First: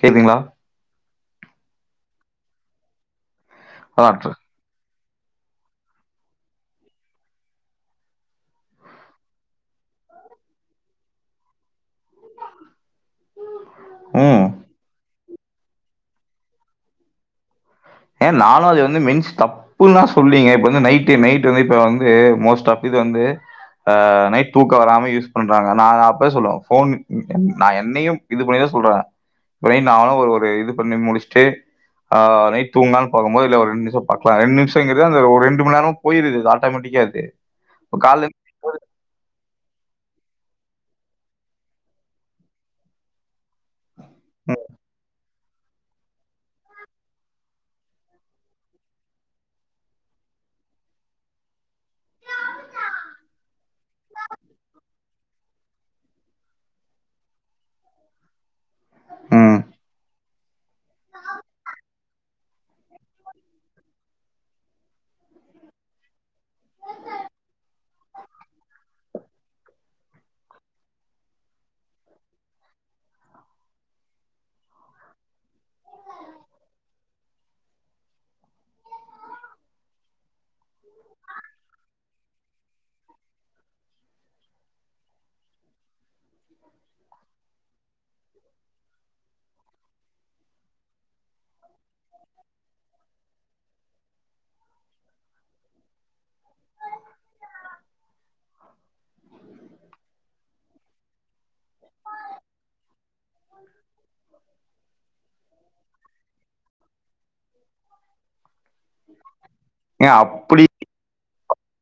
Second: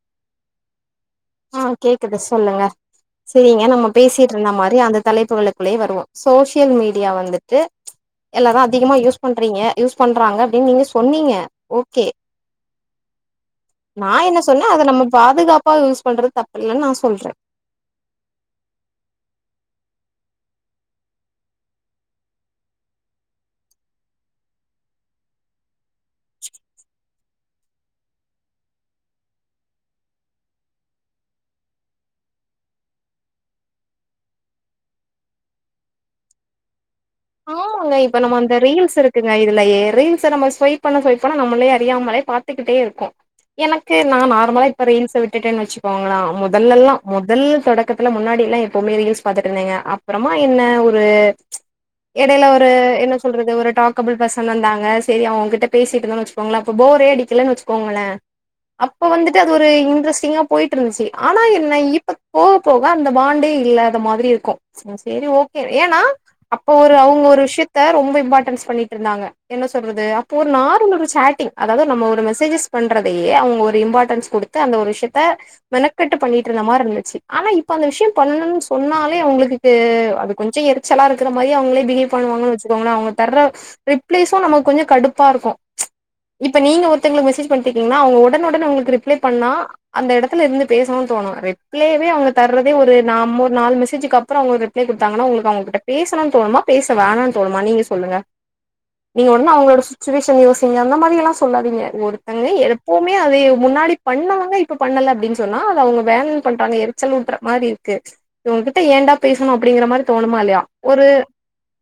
கேக்துங்ளா ஆ கேக்குது சொல்லுங்க சேரிங்க நம்ம அதான் பேசிட்ருந்த மாரி அந்த தலைப்புகளுக்குள்ளேயே வருவோ சோசியல் மீடியா வந்துட்டு எல்லாரு அதிகமா யூஸ் பண்றீங்க யூஸ் பண்றாங்க அப்டின் நீங்க சொன்னீங்க ஓ கே நா என்ன ம் சொன்ன அத நம்ம பாதுகாப்பா யூஸ் பண்றது தப்பில்லன் நா சொல்ற ஏ நானு அது வந்து மென்ஸ் தப் புல்லா சொல்லீங்க இப்ப வந்து நைட்டு நைட் வந்து இப்ப வந்து மோஸ்ட் ஆஃப் இது வந்து அ நைட் தூக்க வராம யூஸ் பண்றாங்க நா அப்பவே சொல்லுவ ஃபோனு நா என்னையும் இது பண்ணிதா சொல்ற இப்ப நைட் நானு ஒரு ஒரு இது பண்ணி முடிஸ்ட்டு ஆ நைட் தூங்குலான் பாக்கும்போது இல்ல ஒரு ரெண்ட் நிமிஷோ பாக்லா ரெண்டு நிமிஷங்கிறது அந்த ஒரு ரெண்டும நேர்மா போயிருது ஆட்டோமட்டிக்கா இது ஆமாங்க இப்ப நம்ம வந் இந்த ரீல்ஸ் இருக்குங்க இதுலயே ரீல்ஸ நம்ம ஸ்வைப் பண்ண ஸ்வைப் பண்ண நம்மளே அறியாமலே பாத்துக்கிட்டே இருக்கோ எனக்கு நா நார்மலா இப்ப ரீல்ஸ விட்டுட்டேன் வச்சு கோங்களா மொதலல்லா மொதல்ல தொடக்கத்துல முன்னாடில்லா எப்பவ்மே ரீல்ஸ் பாத்துட் இருந்தேங்க அப் புறமா என்ன ஒரு எடைல ஒரு என்ன சொல்றது ஒரு டாக்கபிள் பெர்சன் வந்தாங்க செரி அவ்ங்கிட்ட பேசிட்ருந்தோன் வச் கோங்ள அப்ப போரே அடிக்குலன் வச்சுகோங்குள அப்போ வந்துட்டு அது ம் ஒரு இன்ட்ரெஸ்ட்டிங்கா போய்ட்ருந்துச்சு ஆனா என்ன இப்ப போக போக அந்த பாண்டே இல்லாத மாதிரி இருக்கு சேரி ஓகே ஏனா அப்போ ஒரு அவ்ங்க ஒரு விஷ்யத்த ரொம்ப இம்பாட்டன்ஸ் பண்ணிட்ருந்தாங்க என்ன சொல்றது அப்போ ஒரு நார்மல்லு சாட்டிங் அதாவ்து நம்ம ஒரு மெசேஜஸ் பண்றதயே அவ்ங்க ஒரு இம்பாட்டன்ஸ் கொடு த்து அந்த ஒரு விஷ்யத்த மெனக்கிட்டு பண்ணிட்ருந்த மாரி இருந்துச்சு ஆனா இப்ப அந்த விஷ்யோ பண்ணனுன் சொன்னாலே அவுங்ளுக்கு து அது கொஞ்சோ எருச்சலா இரு க்கிற மாரி அவுங்ளே பிஹேவ் பண்ணுவாங்குன் வச்சுக்கோங்களே அவ்ங்க தர்ர ரிப்ளேஸு நமக் கொஞ்சோ கடுப்பா இருக்கு இப்ப நீங்க ஒருத்தங்ளுக் மெசேஜ் பண்ணிட்ருக்கீங்கனா அவ்ங்க ஒடனு ஒடனே உங்ளுக்கு ரிப்ளே பண்ணா அந்த எடத்துல இர்ந்து பேசணுன் தோணு ரிப்ளேவே அவ்ங்க தர்றதே ஒரு நாம் ஓர் நாலு மெசேஜுக்கப் புறோ அவ்ங்க ரிப்ளே குடுத்தாங்கனா உங்ளுக்கு அவ்ங்ககிட்ட பேசணுன் தோணுமா பேச வேணான் தோணுமா நீங்ளே சொல்லுங்க நீங்க ஒன்னு அவ்ங்ளோட சுச்சுவேஷன் யோசிங்க அந்த மாரியெல்லா சொல்லாதீங்க ஒருத்தங்க எப்பவுமே அதயே முன்னாடி பண்ணவங்க இப்ப பண்ணல அப்டின் சொன்னா அது அவ்ங்க வேண்ணு பண்றாங்க எரிச்சல் ஊட்ற மாரி இர்க்கு இவங்கிட்ட ஏன்டா பேசுனோ அப்டிங்கிற மாரி தோணுமா இல்லயா ஒரு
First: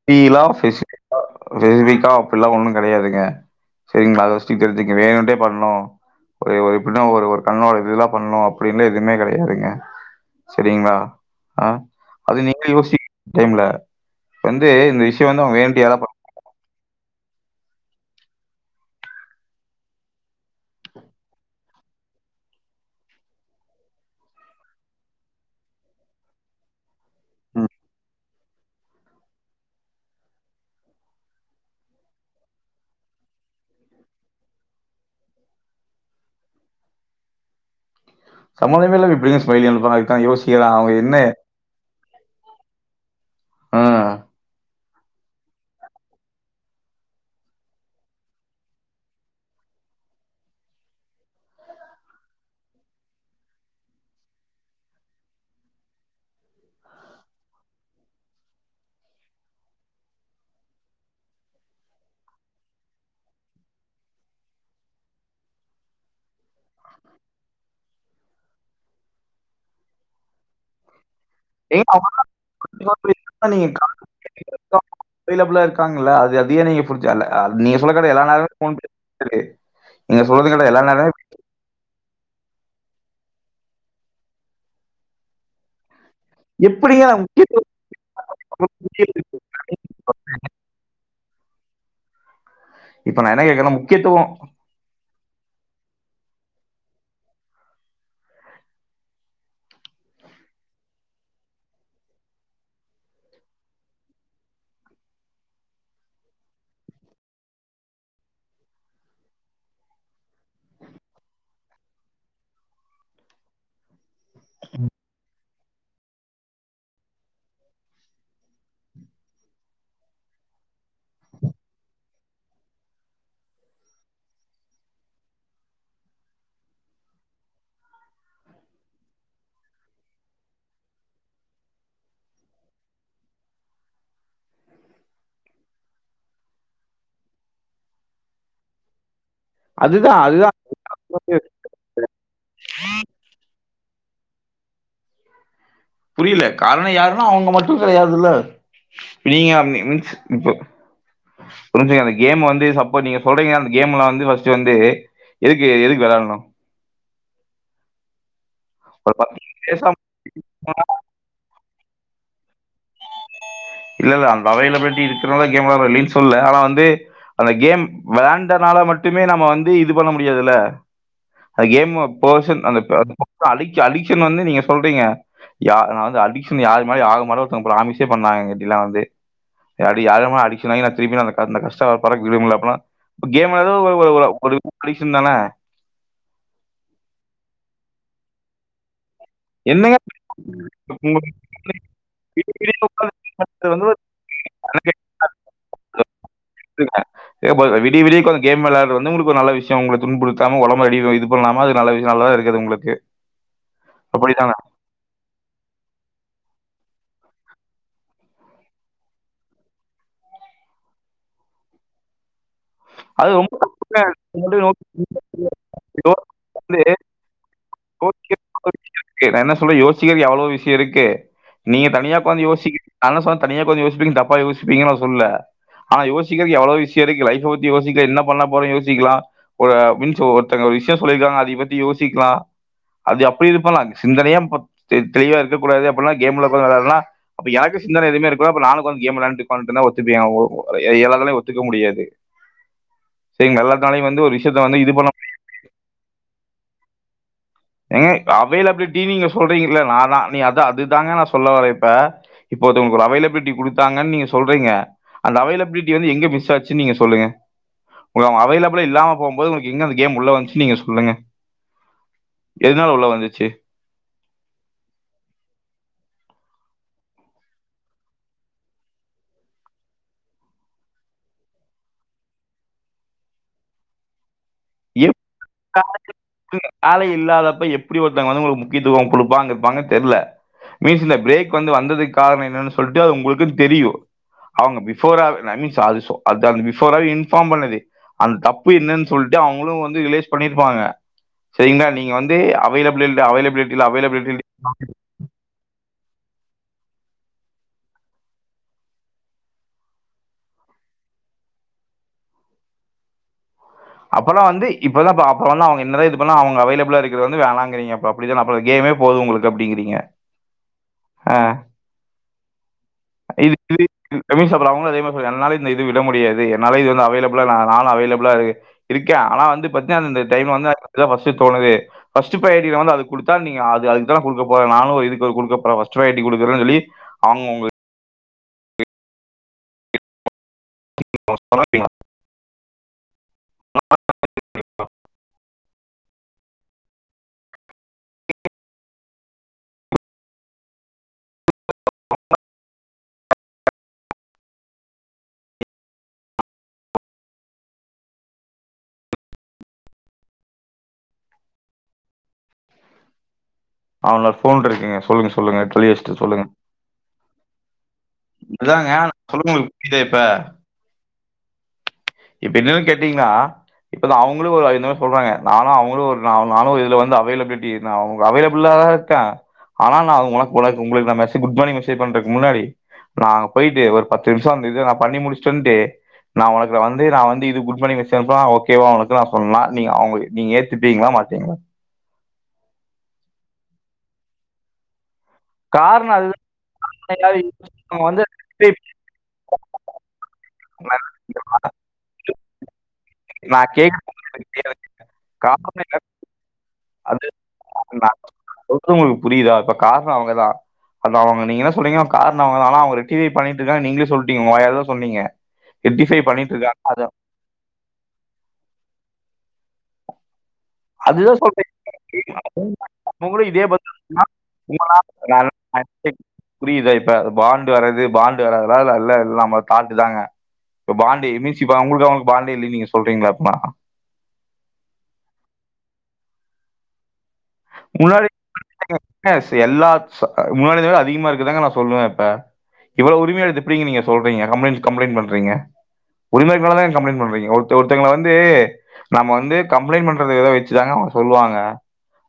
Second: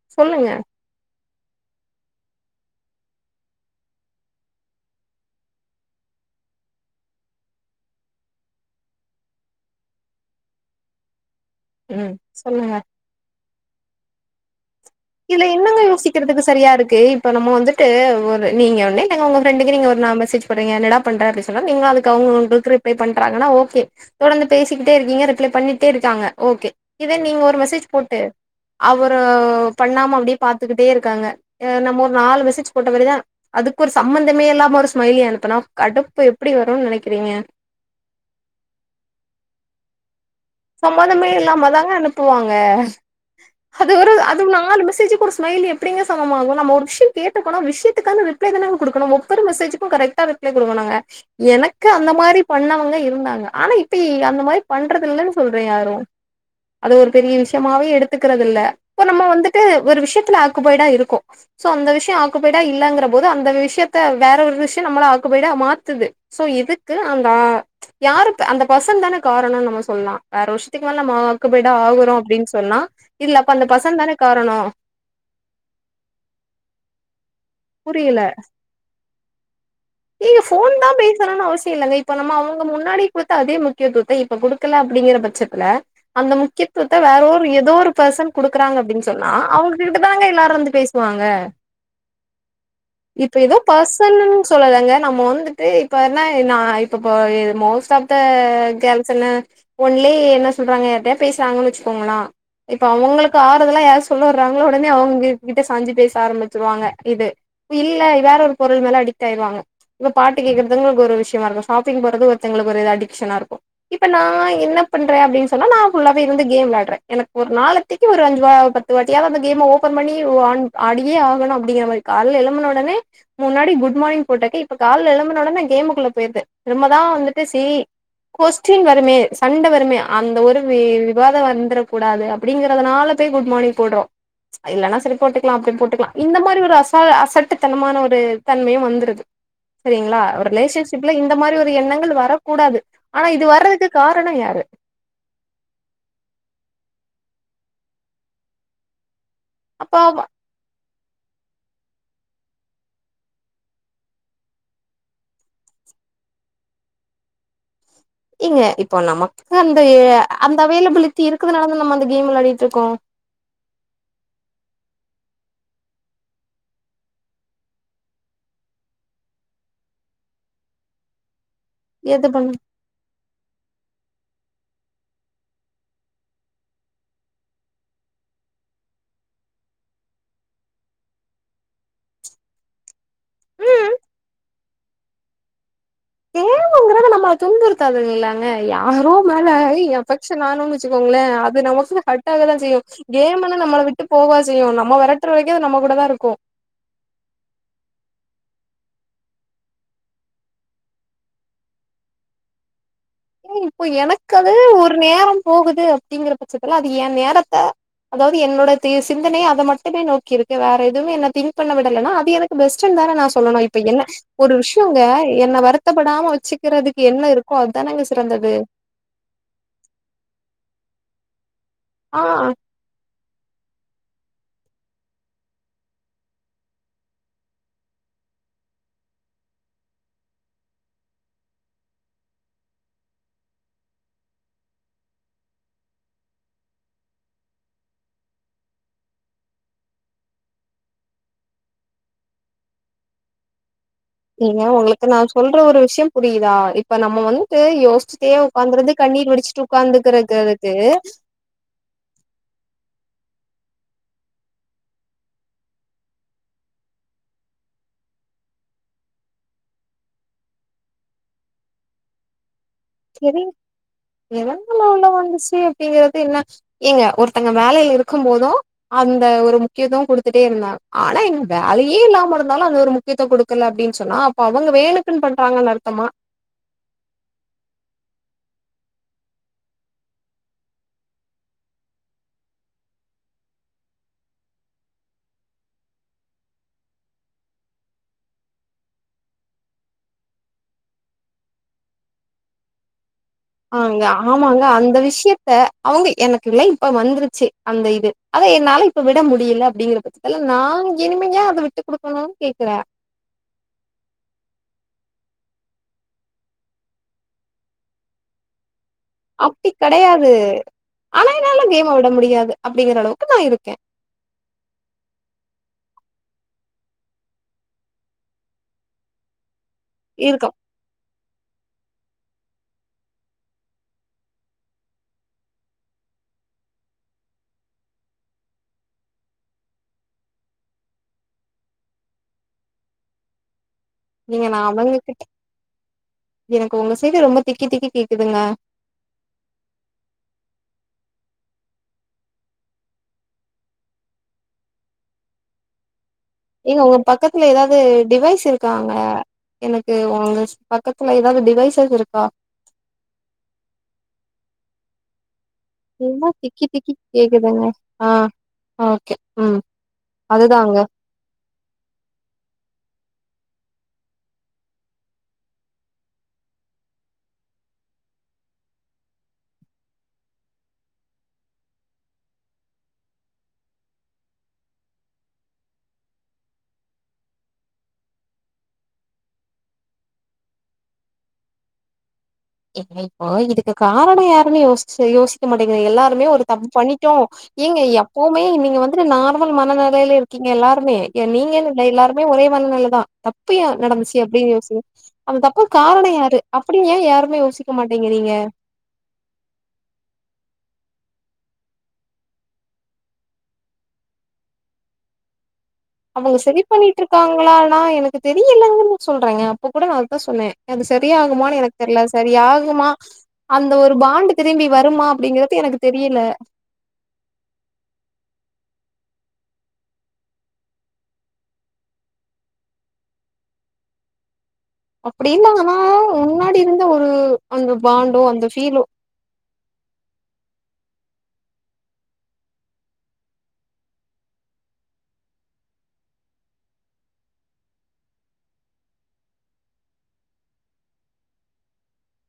பீ லா சொல்லுங்க ஃபெசிஃபாக்கா பெசிஃபிக்கா அப்புல்லா ஒன்னு கெடையாதுங்க செரிங்ளா அத ஃபஸ்ட்டு தெரிஞ்சுக்ங்க வேணுன்ட்டே பண்ணு ஒரு ஒரு எப்பின்னா ஒரு ஒரு கண்ணோட இதுல பண்ணு அப்டின்னு எதுமே கெடையாதுங்க சரிங்ளா ஆ ம் அது நீங்ளே சொல்லுங்க யோசிங்க டைம்ல வந்து இந்த விஷ் இதுல என்னங்க யோசிக்கறதுக்கு சரியா இருக்கு இப்போ நம்ம வந்துட்டு ஒரு நீங்க ஒட்னேதாங்க ஒங்க ஃபிரெண்டுக்கு நீங்க ஒரு நா மெசேஜ் போட்றீங்க என்னடா பண்ற அப்டி சொன்னாலு நீங்ளு அதுக் அவங்ளு வந்து ரிப்ளே பண்றாங்கனா ஓகே தொடர்ந்து பேசிக்கிட்டே இருக்கீங்க ரிப்ளே பண்ணிட்டே இருக்காங்க ஓகே இதே நீங்க ஒரு ம். மெசேஜ் போட்டு அவரு பண்ணாம அப்டியே பாத்துக்கிட்டே இருக்காங்க அ நம்ம ஒரு நாலு மெசேஜ் போட்டவரிதா அதுக்கு ஒரு சம்மந்தமே இல்லாம ஒரு ஸ்மைலி அனுப்புனா கடுப்பு எப்டி வருன் நெனைக்குறீங்க சமதமே இல்லாம எப்டிங்க ஸ்மைலி அனுப்வாங்க அதுக்கான யோஸ் சம்மதமே இல்லாம தாங்க அனுப்புவாங்க ஆ அது ஒரு அதுமில்லாம அந்த மெசேஜுக்கு ஒரு ஸ்மைலி எப்டிங்க சமமாகு நம்ம ஒரு விஷ்யோ கேட்ருக்கோனா விஷ்யத்துக்கான ரிப் ரிப்ளை தானங்க குடுக்கணு ஒவ்வொரு மெசேஜ்சுக்கு கரெக்டா ரிப்ளை குடுக்கனுங்க எனக்கு அந்த மாரி பண்ணவங்க இருந்தாங்க ஆனா இப்பய் அந்த மாரி பண்றதுல்லன் சொல்றே யாரு அது ஒரு பெரிய விஷயமாவே எடுத்துக்கறது இல்ல இப்ப நம்ம வந்துட்டு ஒரு விஷயத்துல ஆக்குபைடா இருக்கோ சோ அந்த விஷயோ ஆக்குபைடா இல்லங்கிற போது அந்த விஷயத்த வேற ஒரு விஷயம் நம்மள ஆக்குபைடா மாத்துது சோ இதுக்கு அந்த ஆ யாரு அந்த ஃபேர்சன் தான காரணோன் நம்ம சொல்லா வேற விஷத்துக்கு மேல நம்ம ஆக்குபைடா ஏங்க ஆகுறோ அவங்க அப்டின் சொன்னா இல்ல அப்ப அந்த ஃபர்சன் தான காரணோ அவேலபிளா இருக்காங்கல்ல அது அதயே நீங்க புடிச்சா இல்ல நீங்க சொல்ற கடை புரியல எல்லா நேரமு ஃபோன் [unintelligible] ஏங்க சொல்றது கடை ஃபோன் எல்லா தா நேரமு பேசனுன் அவசியோ இல்லங்க இப்ப நம்ம அவங்க முன்னாடி குடுத்த அதே முக்கியத்துவத்த இப்ப குடுக்கல அப்டிங்கிற பச்சத்துல அந்த முக்கியத்துவத்த வேற ஒரு ஏதோ எப்டிங்க ஒரு பெர்சன் குடுக்குறாங்க அப்டின் சொன்னா அவங்க [unintelligible] தாங்க எல்லாரு வந்து பேசுவாங்க நான் இப்ப என்ன ஏதோ கேட்கறேன் முக்கியத்துவம் ஃபர்சனல்னு சொல்லங்க நம்ம வந்து து இப்ப என்ன நா இப்ப போ மோஸ்ட் ஆப் த ஃகேள்ஸ்ன்னு ஒன்லே என்ன சொல்றாங்க யார்டயா பேசுறாங்கன் வச்சுக்கோங்களா இப்போ அவுங்களுக்கு ஆறுதலா யார்லா சொல்லவறாங்களோ ஒடனே அவங்க கிட்ட சாஞ்சி பேச ஆரம்பிச்சிருவாங்க இது இல்ல வேற ஒரு பொருள் மேல அடிக்ட் ஆயிருவாங்க இப்ப பாட்டு கேக்குறதுங்க்கு ஒரு விஷயமா இருக்கு ஷாப்பிங் போறது ஒருத்தங்களுக்கு ஒரு இது அடிக்ஷனா இருக்கு இப்ப நா என்ன பண்ற அப்டின் சொன்னா நா ஃபுல்லாவே இருந்து கேம் விளாட்ற எனக்கு ஒரு நாளத்திக்கு ஒரு அஞ்சிவா பத்து வாட்டியாது கேம ஓபபன் பண்ணி ஆன் ஆடியே ஆகனு அப்டிங்கிற மாரி கால்ல எழும்பன ஒடனே முன்னாடி குட் மார்னிங் போட்டக்க இப்ப கால்ல எலும்பன ஒடனே கேமுக்குள்ள போய்ருது ரொம்பதா வந்துட்டு சீ கொஸ்டின் வருமே சண்ட வருமே அந்த ஒரு வி விவாதோ வந்ரக் கூடாது அப்டிங்கிறதுனால போய் குட் மார்னிங் போட்றோ இல்லன்னா செரி போட்டுக்லா அப்டியு போட்டுக்லா இந்த மாரி ஒரு அசா அசட்டுத்தனமான ஒரு தன்மையு வந்துருது சரிங்களா அதுதான் ஒரு அதுதான் ரிலேஷன்ஷிப்ல வந்து இந்த மாரி ஒரு எண்ணங்கள் வரக்கூடாது ஆனா இது வர்றதுக்கு காரணோ யாரு புரியல காரணோ யாருன்னா அவங்க மட்டு கெடையாதுல்ல நீங்க ம் அப்போ ம் இப்போ புரிஞ்சிங்க அந்த கேம் வந்து சப்போ நீங்க சொல்றீங்க அந்த கேம்ல வந்து ஃபஸ்ட்டு வந்து எதுக்கு எதுக்கு வெளாட்னு ஏங்க இப்போ ஒரு நமக்கு பத்து அந்த பேசா அந்த அவைலபிலிட்டி இருக்குதுனால தா நம்ப அந்த கேம் வெளாடிட்டு இருக்கோ இல்ல இல்ல அந்த அவேப்லிட்டி இருக்கறனால கேம் வெளாட்றோ இல்லைன் சொல்ல ஆனா வந்து அந்த கேம் விளாண்டனால மட்டுமே நம்ம வந்து இது பண்ண முடியாதுல்ல அந்த கேம் எது பண்ண பர்சன் அந்த அடிக்ஷன் அடிக்சன் வந்து நீங்க சொல்றீங்க யா நா வந்து அடிக்க்ஷன் யார் மாரியு ஆக மாட்டன் ஒருத்தங்க ப்ராமிசே பண்ணாங்க எங்ககிட்டேலா வந்து அப்டி யாரமா அடிக்ஷன் ஆகி நா திருப்பி அந்த கஷ்ட படுறக்கு நா விரும்பல அப்பனா இப்ப கேம் விளாட்றது ஒ ஒ ஒரு அடிக்க்ஷன் தான ஆனா நம்ம அது துண்புறுத்தாதுங்கல்ல ஏங்க யாரோ மேல என்னங்க எபெக்ஷன் ஆனோனு வச்சுக்கோங்கள உங்களுக்கு அது நமக்கு ஹட்டாக விடிய தா விடிய செய்யு உட்கார்ந்து கேம்ன்னா நம்மள வந்து விட்டு போவா செய்யு நம்ப வெரட்ற வரைக்கு அது நம்ப கூட தா இருக்கு [inaudible] ம் விடிய விடிய உக்காந்து கேம் வெளாட்றது வந்து ஒங்ளுக்கு ஒரு நல்ல விஷ்யோ ஒங்கள துன்புடுத்தாம ஒடம்ப அடின் இது பண்லாமா அது நல்லது நல்லதா இருக்கு அது ஒங்ளுக்கு ஏ இப்ப எனக்கு அது ஒரு நேரோ போகுது அப்டிங்கற பச்சத்துல அது ஏ நேரத்த அதாவது என்னோட சிந்தனயே அத மட்டுமே நோக்கி இருக்கு வேற எதுமே என்ன திங் பண்ண விடலன்னா அது எனக் பெஸ்ட்ண் தானே நா அது ரொம்ப சொல்லனு இப்ப தப்புங்க. என்ன ஒரு உங்கள்ட்ட விஷயோங்க என்ன நோக்கி- வருத்தப்படாம வந்து வச்சிக்கிறதுக்கு என்ன இருக்கோ அதானங்க சிறந்தது ஓகே நா என்ன சொல்றே யோசிக்கிறதுக்கு எவ்ளோ விஷயோ இருக்கு நீங்க தனியா ஆ ஒக்காந்து யோஷ்ச் நா என்ன சொல்றே தனியா ஒக்காந்து யோசிப்பிங்க தப்பா யோசிப்பீங்கன்னு நா சொல்ல ஆனா யோசிக்கிறதுக்கு எவ்ளோ விஷயோ இருக்கு லைஃப்அ பத்தி யோசிக்க என்ன பண்ண போறே யோசிக்கலா ஒரு மின்சோ ஒருத்தங்க ஒரு விஷயோ சொல்லிருக்காங்க அத பத்தி யோசிக்கலா அது அப்டி இது பண்ணலா சிந்தனையா இப்ப தெளிவா இருக்கூடாது அப்டின்னா கேம்ல தா வெளாட்லா அப்ப எனக்கு சிந்தனை எதுமே இருக்குகூடாது அப்ப நானு வந்து ஒக்காந்து கேம் வெளாண்டு ஒத்துபியா யாராலயு ஒத்துக்க முடியாது செரி நல்லா தானே இவன் ஏங்க ஒங்களுக்கு நா சொல்ற ஒரு விஷயம் புரிதா இப்ப நம்ப வந் ட்டு ஏங்க யோஷ்ச்சிட்டே ஒக்காந்துறது அவைலபிலிட்டி நீங்க கண்ணீர் வடிச்சிட்டு சொல்றீங்கல்ல நான் தான் நீ அதான் ஒக்காந்துறக்கனகனக்கு அதுதாங்க நான் சொல்ல வரே இப்ப இப்போது ஒரு அவைலபிலிட்டி குடுத்தாங்கன்னு நீங்க சொல்றீங்க அந்த அவைலபிலிட்டி வந்து எங்க மிஸ் ஆச்சின்னு நீங்க சொல்லுங்க ஒரு அவன் அவைலபிலா இல்லாம போம்போது உங்ளுக்கு எங்க அந்த கேம் உள்ள வந்துச்சி நீங்க சொல்லுங்க எதுனால உள்ள வந்துச்சி எதுனால உள்ள வந்துச்சி அப்டிங்கிறது என்னா ஏங்க ஒருத்தங்க வேலைல இருக்கும் போது அந்த ஒரு முக்கியத்துவோ குடுத்துட்டே இருந்தா ஆனா எனக்கு வேலையே இல்லாம இருந்தாலு அந்த ஒரு முக்கியதுவ குடுக்கல அப்டின்னு சொன்னா அப்ப அவங்க வேணுகுனு பண்றாங்கன்னு அர்த்தமா ம் ஆளே இல்லாதப்ப எப்டி ஒருத்வங்க வந்து உங்களுக்கு முக்கியத்துவம் குடுப்பாங்க இருப்பாங்க தெர்ல மீன்ஸ் ல பிரேக் வந்து வந்ததுக்கு காரணம் என்னன்னு சொல்லிட்டு அது உங்களுக்கும் தெரியும் அவூங்க பிபோராவே நா இன்னும் சாரி சோ அது பிபோர்ராவே இன்ஃபார்ம் பண்ணது அந் தப்பு என்னன்னு சொல்ட் ட்டு அவுங்களும் வந்து ரிலைஷ் பண்ணிருப்பாங்க செரிங்களா நீங்க வந்து அவைலபல் இல்ல அவை ஆங்க ஆமாங்க அந்த விஷ்யத் த அவூங்க எனக்கு லைன் இப்ப வந்துருச்சு அந்த இது அத என்னால இப்ப விட முடில அப்டிங்குற பட்சத் துல நான் இனிமே ஏன் அத விட்டு குடுக்கணும்னு கேக்கற அப்பெல்லாம் வந்து இப்பதான் ப்ப அப்பல்லாம் அவுங்க என்னதான் இது பண்ண அவங்க அவைலபிளா இருக்கிறது வந்து வேணாங்கிறீங்க அப்டித்தான் அப்ப கேமே போது உங்களுக்கு அப்படிங் கெடயாது ஆனா என்னால கேம்ம விட முடியாது அப்டிங்கிற அளவுக்கு நான் இருக்கேன் எப்டி சொல்றாங்களோ அதே மாதிரி சொல் என்னால இந்த இது விட முடியாது என்னால இது வந்து அவைலபிளா நா நான் அவைலபிளா இரு இருக்கே ஆனா வந்து பத்தீன அந்த இருக்கோ டைம்ல வந்து அதுதா ஃபஸ்ட் தோணுதே பஸ்ட் பிரியாரிட்டி ரவுண்டுல அத குடுத்தா நீங்க அது அதுக்கு குடுக்க போற நானும் ஒரு இது க்கு குடுக்க போறே ஃபஸ்ட் பிரியாரிட்டி குடுக்கறேன்னு சொல்லி அவூங்க உங்க போவான் இவன் நீங்க நா அவைலபிளிட்டி எனக்கு உங்க சைட் ரொம்ப திக்கி திக்கி கேக்குதுங்க ஏங்க உங்க பக்கத்துல ஏதாவது டிவைஸ் இருக்காங்க எனக்கு உங்க பக்கத்துல ஏதாவது டிவைசஸ் எது இருக்கா அவங்க போன் இருக்குங்க சொல்லுங்க சொல்லுங்க தெளிவச்சிட்டு என்ன சொல்லுங்க திக்கி திக்கி கேக்குதுங்க ஆ இதுதாங்க ஓகே சொல்லுங்க ம் உங்களுக்கு புரியுதா இப்ப அதுதாங்க இப்ப என்னன்னு கேட்டீங்களா இப்பதான் அவங்களும் ஒரு என்னவோ சொல்றாங்க ஆனா அவங்களும் ஒரு நா நானும் இதுல வந்து அவைலபிலிட்டி இரு அவங்க அவைலபிள்ளா கா ஆனா நா ஒனக்கு உங்களுக்கு மெசஜ் குட்மார்னிங் மெசேஜ் பண்றக்கு முன்னாடி நா அங்க போயிட்டு ஒரு பத்து நிமிஷம் அந்த இத நா பண்ணி முடிச்சிட்டு வந்து நா உனக் இவ வந்து நா வந்து இது குட் மார்னிங் மேஷே அனுப்னா ஓகேவா உனக்கு நா சொன்னா நீங்க அவங்க நீங்க ஏத்துப்பீங்களா மாட்டீங்களா ன்ன நீ இப்போ இதுக்கு காரணம் யாருன்னு யோசிச்சு யோசி க்க மாட்டிங்கிரிங்க காரணம் எல்லாருமே அதுதான் ஒரு தப்பு பண்ணிட்டோம் யாரும் ஏங்க அவங்க வந்து எப்பவுமே நீங்க வந்துட்டு நார்மல் மனநெலயில இருப் கீங்க எல்லாருமே ஏ நீங்கன்னுல்ல எல்லாருமே ஒரே மனநில தான் தப்பு ஏ நான் கேட்கறது நடந்துச்சு உங்களுக்கு அப்டின்னு தெரியாது. யோசிங்க அந்த தப்புக்கு காரணம் யாரு அப்டின்னு ஏ யாருமே யோசிக்க மாட்டேங்கிறீங்க ஒர்க்கு உங்களுக்கு புரியுதா இப்ப காசும் அவங்கதான் அது அவங்க நீங்க ன்ன சொல்றீங்க காரணம் அவங்க தா ஆனா அவுங்க ரெக்டிவை பண்ணிட்டு இருக்காங்க நீங்களே சொல்லிட்டீங்க உங்க வாயல சொன்னீங்க ரெக்டிஃபை அவங்க சரி இருக்காங்க பண்ணிட்டு அது இருக்காங்களானா எனக்கு தெரிலைங்க சொல்றேன்ங்க அப்ப கூட நா அததான் சொன்னே அது அதுதா சரியாகுமான்னு சொல்றேன் எனக்கு தெரில சரியாகுமா அவங்களும் இதே அந்த பதில் ஒரு பாண்டு திரும்பி உங்களா வருமா அப்டிங்றது எனக்கு தெரில புரியுதா இப்ப பாண்டு வரது பாண்டு வராததுலா அல்ல எல்ல நம்ம தாட்டுதாங்க இப்ப பாண்டு என் இ சி இப்ப அவங்களுக்கு அவங்களுக்கு பாண்டே இல்ல நீங்க சொல்றீங்களா ப்பா அப்டினாங்கன்னா முன்னாடி இருந்த ஒரு அந்த பாண்டோ அந்த ஃபீலோ காசு எல்லா ச் முன்னாடிந்து நா அதிகமா இருக்குதாங்க நா சொல்லுவேன் இப்ப இவ்ளோ உரிமையடத்து எப்டிங்க நீங்க சொல்றீங்க கம்ளைண்ட் கம்ப்ளைண்ட் பண்றீங்க உரிம இருக்ரெனால தான் கம்ப்ளைண்ட் பண்றீங்க ஒருத்த ஒருத்தங்கள வந்து நம்ம வந்து கம்ப்ளைண்ட் பண்றத இத வச்சுதாங்க அவங்க சொல்லுவாங்க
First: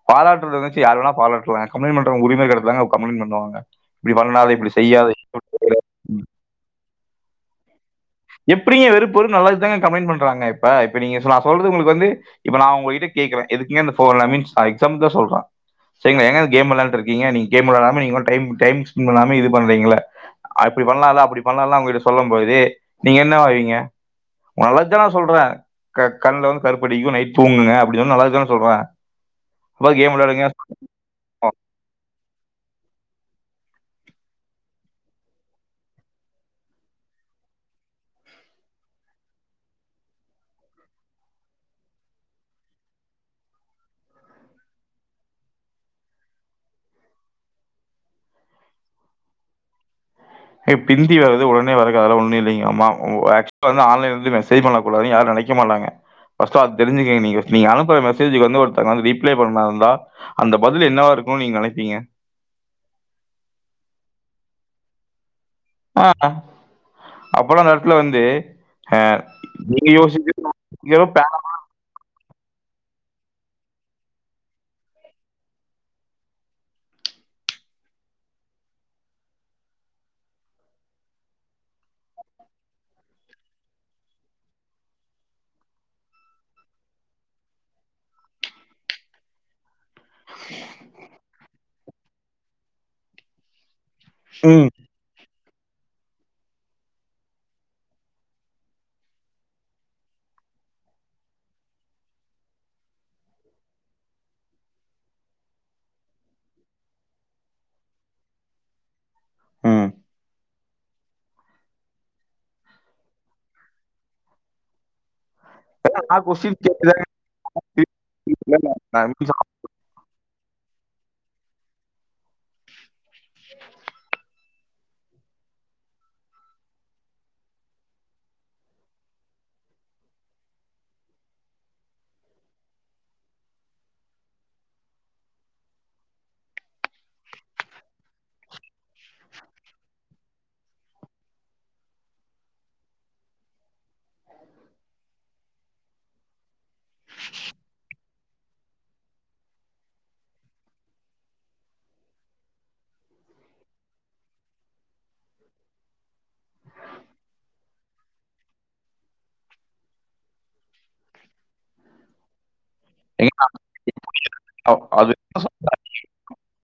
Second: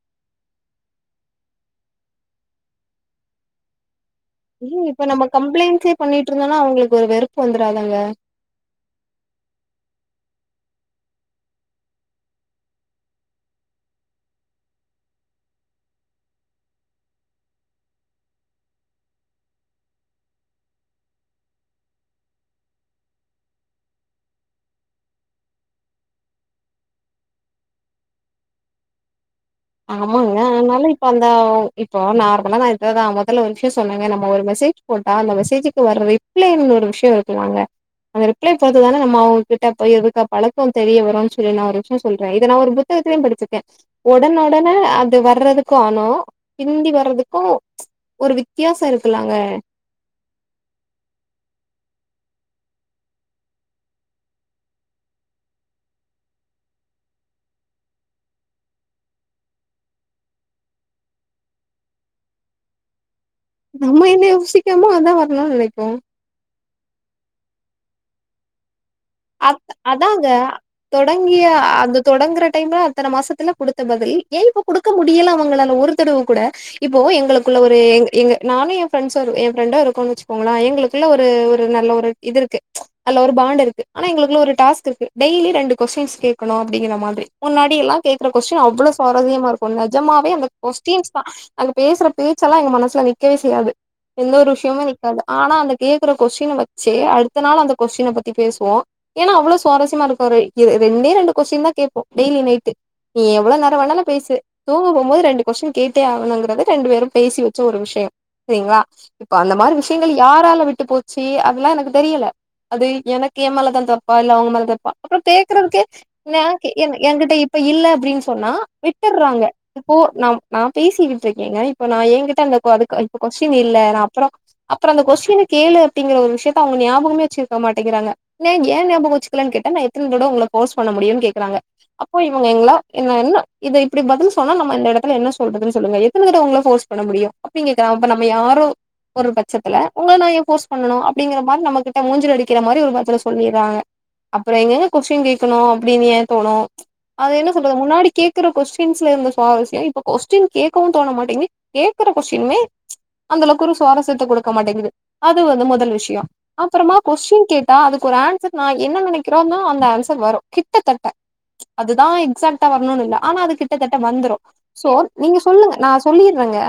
பாராட்டுறது வச்சு யார்ருவேணா பாராட்டலா கம்ப்ளைண்ட பண்றவங்க உரிம இருக்குற எடத்துல தாங்க கம்பிளைன்ட் பண்ணுவாங்க இப்டி பண்ணாத இப்டி செய்யாத எக்ஸ்போட் [unintelligible] பண்ணிட்டுருந்தேனா அவங்களுக்கு வெறுப்பு வந்துராதாங்க எப்டிங்க வெறுப்பு வரும் நல்லதுக்கு தாங்க கம்ப்ளைண்ட் பண்றாங்க இப்ப இப்ப நீங்க நா சொல்றது உங்களுக்கு வந்து இப்ப நா உங்க கிட்ட கேக்குறேன் எதுக்கு இந்த போ லாம் ஐ மீன்ஸ் எக்சாம்ப்பிள் தான் சொல்றேன் செரிங்களா ஏங்க கேம் வெளயாண்டு இருக்கீங்க நீங்க கேம் வெளயாடம நீங்களும் டைம் டைம் ஸ்பெண்ட் பண்ணாம இது பண்றீங்கள்ள அப்டி பண்லாம்ல அப்டி பண்லாமல அவங்கட்ட சொல்லும் போது நீங்க என்ன ஆவீங்க வளக்கலாம் சொல்றேன் க கண்ல வந்து கருப்படிக்கும் நைட் தூங்குங்க அப்டினு நல்லதுக்கதான் சொல்றேன் அப்பா கேம் ஆமாங்க விளையாடுங்க ஆனாலும் இப் இப்ப அந்த சொல்லுவோம். இப்போ நார்மலா இத தான் மொதல்ல ஒரு விஷயம் சொன்னங்க நம்ம ஒரு மெசேஜ் போட்டா அந்த மெசேஜுக்கு வர்ர ரீப் லென்னு ஒரு விஷயம் இருக்குதாங்க அந்த ரிப்ளே பத்துதானே நம்ம அவங்ககிட்ட போய் இருக்க பழக்கம் தெரிய வரும்னு சொல்லி நான் ஒரு விஷயம் சொல்றேன் இது நான் ஒரு புத் தகத்துலயும் படிச்சிருக்கேன் ஒடனஒடனே அது வர்றதுக்கும் ஆனும் பிந்தி வர்றதுக்கும் ச்சி ஒரு வித்தியாசம் இருக்குலேங்க ஏய் பிந்திவரது ஒடனே வறது அதெல்லாம் ஒன்னு இல்லிங்க ஆமா ஆக்க்ஷுலா வந்து ஆன்லைன்ல இருந்து மெசஜ் பண்ண கூடாது யாரு நெனைக் க மாட்டாங்க ஃபஸ்டு அத தெரிஞ்சுங்க நீங்க ஃபஸ்ட் நீங்க அனுப்புற மெசேஜ்ஜுகு வந்து ஒருத்தவுங்க ரீப்ளே பண்ணாமருந்தா அந்த பதிலு என்னவா இருக்கும்னு நீங்க நெனைப்பீங்க நம்ம என்ன யோசிக்ரமோ அதான் வரனும்னு நெனைப்போம் அ அங் அப்பல்லாம் அந்த நேரத்துல வந்து அத் நீங்க அதாங்க யோசிச்சு ஏதோ பே தொடங்கிய அது தொடங்குற டைம்ல அத்தன மாசத்துல குடுத்த பதில் ஏன் இப்ப குடுக்க முடியல அவுங்களால ஒரு தடவ கூட இப்போ எங்களுக்குள்ள ஒரு எங்க எங்க நானும் என் ஃப்ரண்ஷும் என் ஃப்ரண்டோ இருக்கோன்னு வச்சுக்கோங்களேன் எங்களுக் குள்ள ஒரு ஒரு நல்ல ஒரு இது இருக்கு நல்ல ஒரு பாண்டுருக்கு ஆனா எங்களுக்குள்ள ஒரு டாஸ்க்கு இருக்கு டெய்லி ரெண்டு கொஸ்டின்ஸ் கேக்கணும் அப்டிங்ற மாதிரி முன்னாடி எல்லாம் கேக் ற கொஸ்டின் அவ்ள சுவாரசியமா இருக் கும் நெஜமாவே அந்த கொஸ்டின்ஸ் தான் அங்க பேசுற பேச்செல்லாம் எங்க மனசுல நிக்கவே செய்யாது எந்த ஒரு ம் விஷயமுமே இருக்காது ஆனா அந்த கேக்குற கொஸ்டின வச்சே அடுத்த நாள் அந்த கொஸ்டின பத்தி பேசுவோம் ஏன்னா அவ்ளோ சுவாரஸ்யமா இருக்கும் ரெ இரு ரெண்டே ரெண்டு கொஸ்டின் தா கேப்போம் டெய்லி நைட்டு நீ எவ்ள நேர வேணாலும் பேசு தூங்க போகும்போது ரெண்டு கொஸ்டின் கேட்டே ஆகணுங்கிறது ரெண்டு பேரும் பேசி வச்ச ஒரு விஷயம் செரிங்ளா இப்ப அந்த மாரி ம் விஷயங்கள் யாரால விட்டு போச்சு அதெல்லா எனக்கு தெரியல அது எனக்கு எம்மேலதா தப்பா இல்ல அவுங்க மேல தப்பா அப்பறம் கேக்குறதுக்கே நா கொஸ்டின் என் கேட்டுதாங்க என்கிட்ட இப்ப இல்ல அப்டின் திருப்பி- சொன்னா இல்ல, இல்ல, நான் விட்டுற்றாங்க இப்போ ந நா பேசிட்டு இருக்கேங்க இப்போ நா ஏன்கிட்ட அந்த கொ அதுக்கு கொஸ்டின் இல்ல நா அப்பறம் அப்பறம் அந்த கொஸ்டின் கேளு அப்டிங்கிற ஒரு விஷயத்த அவுங்க நயாபகமே வச்சிருக்க மாட்டேங்கிறாங்க ஏ ஏன் நயாபக வச்சுகலன்னு கேட்டா நா எத்தன தடவ உங்கள ஃபோர்ஸ் பண்ண முடியும்னு கேக்குறாங்க அப்போ இவங்க எங்களா என் என்ன இத இப்டி பதில் சொன்னா நம்ம இந்த எடத்துல என்ன சொல்றதுன்னு சொல்லுங்க எத்தன தடவ உங்கள ஃபோர்ஸ் பண்ண முடியும் அப்டிங் கேக்குறான் நம்ம யாரோ ஒரு பட்சத்துல உங்கள நா ஏன் ஃபோர்ஸ் பண்ணணும் அப்படிங்கற மாரி நம்ம கிட்ட மூஞ்சில அடிக்கிற மாரி ஒரு பதில சொ சொல்லிறாங்க அப்பறம் எங்கங்க கொஸ்டின் கேக்கணும் அப்டின்னு ஏன் தோணும் அத என்ன சொல்றது முன்னாடி கேக்குற கொஸ்டின்ஸ்ல இருந்த சுவாரஸ்யம் இப்ப கொஸ்டின் கேக்கவு தோண மாட்டங்கி கேக்குற கொஸ்டினுமே அந்த அளவுக்கு ஒரு சுவாரசியத்த குடுக்க மாட்டேங்குது அது வந்து மொதல் விஷயம் அப்பறமா கொஸ்டின் கேட்டா அதுக் ஒரு ஆன்சர்னா என்ன நெனைக்கிறோம்னா அந்த ஆன்சர் வரும் கிட்டத்தட்ட அதுதான் இக்ஸா வரணுனு இல்ல ஆனா அது கிட்டத்தட்ட வந்துரும் சோ நீங்க அது சொல்லுங்க நான் சொல்லிறேங்க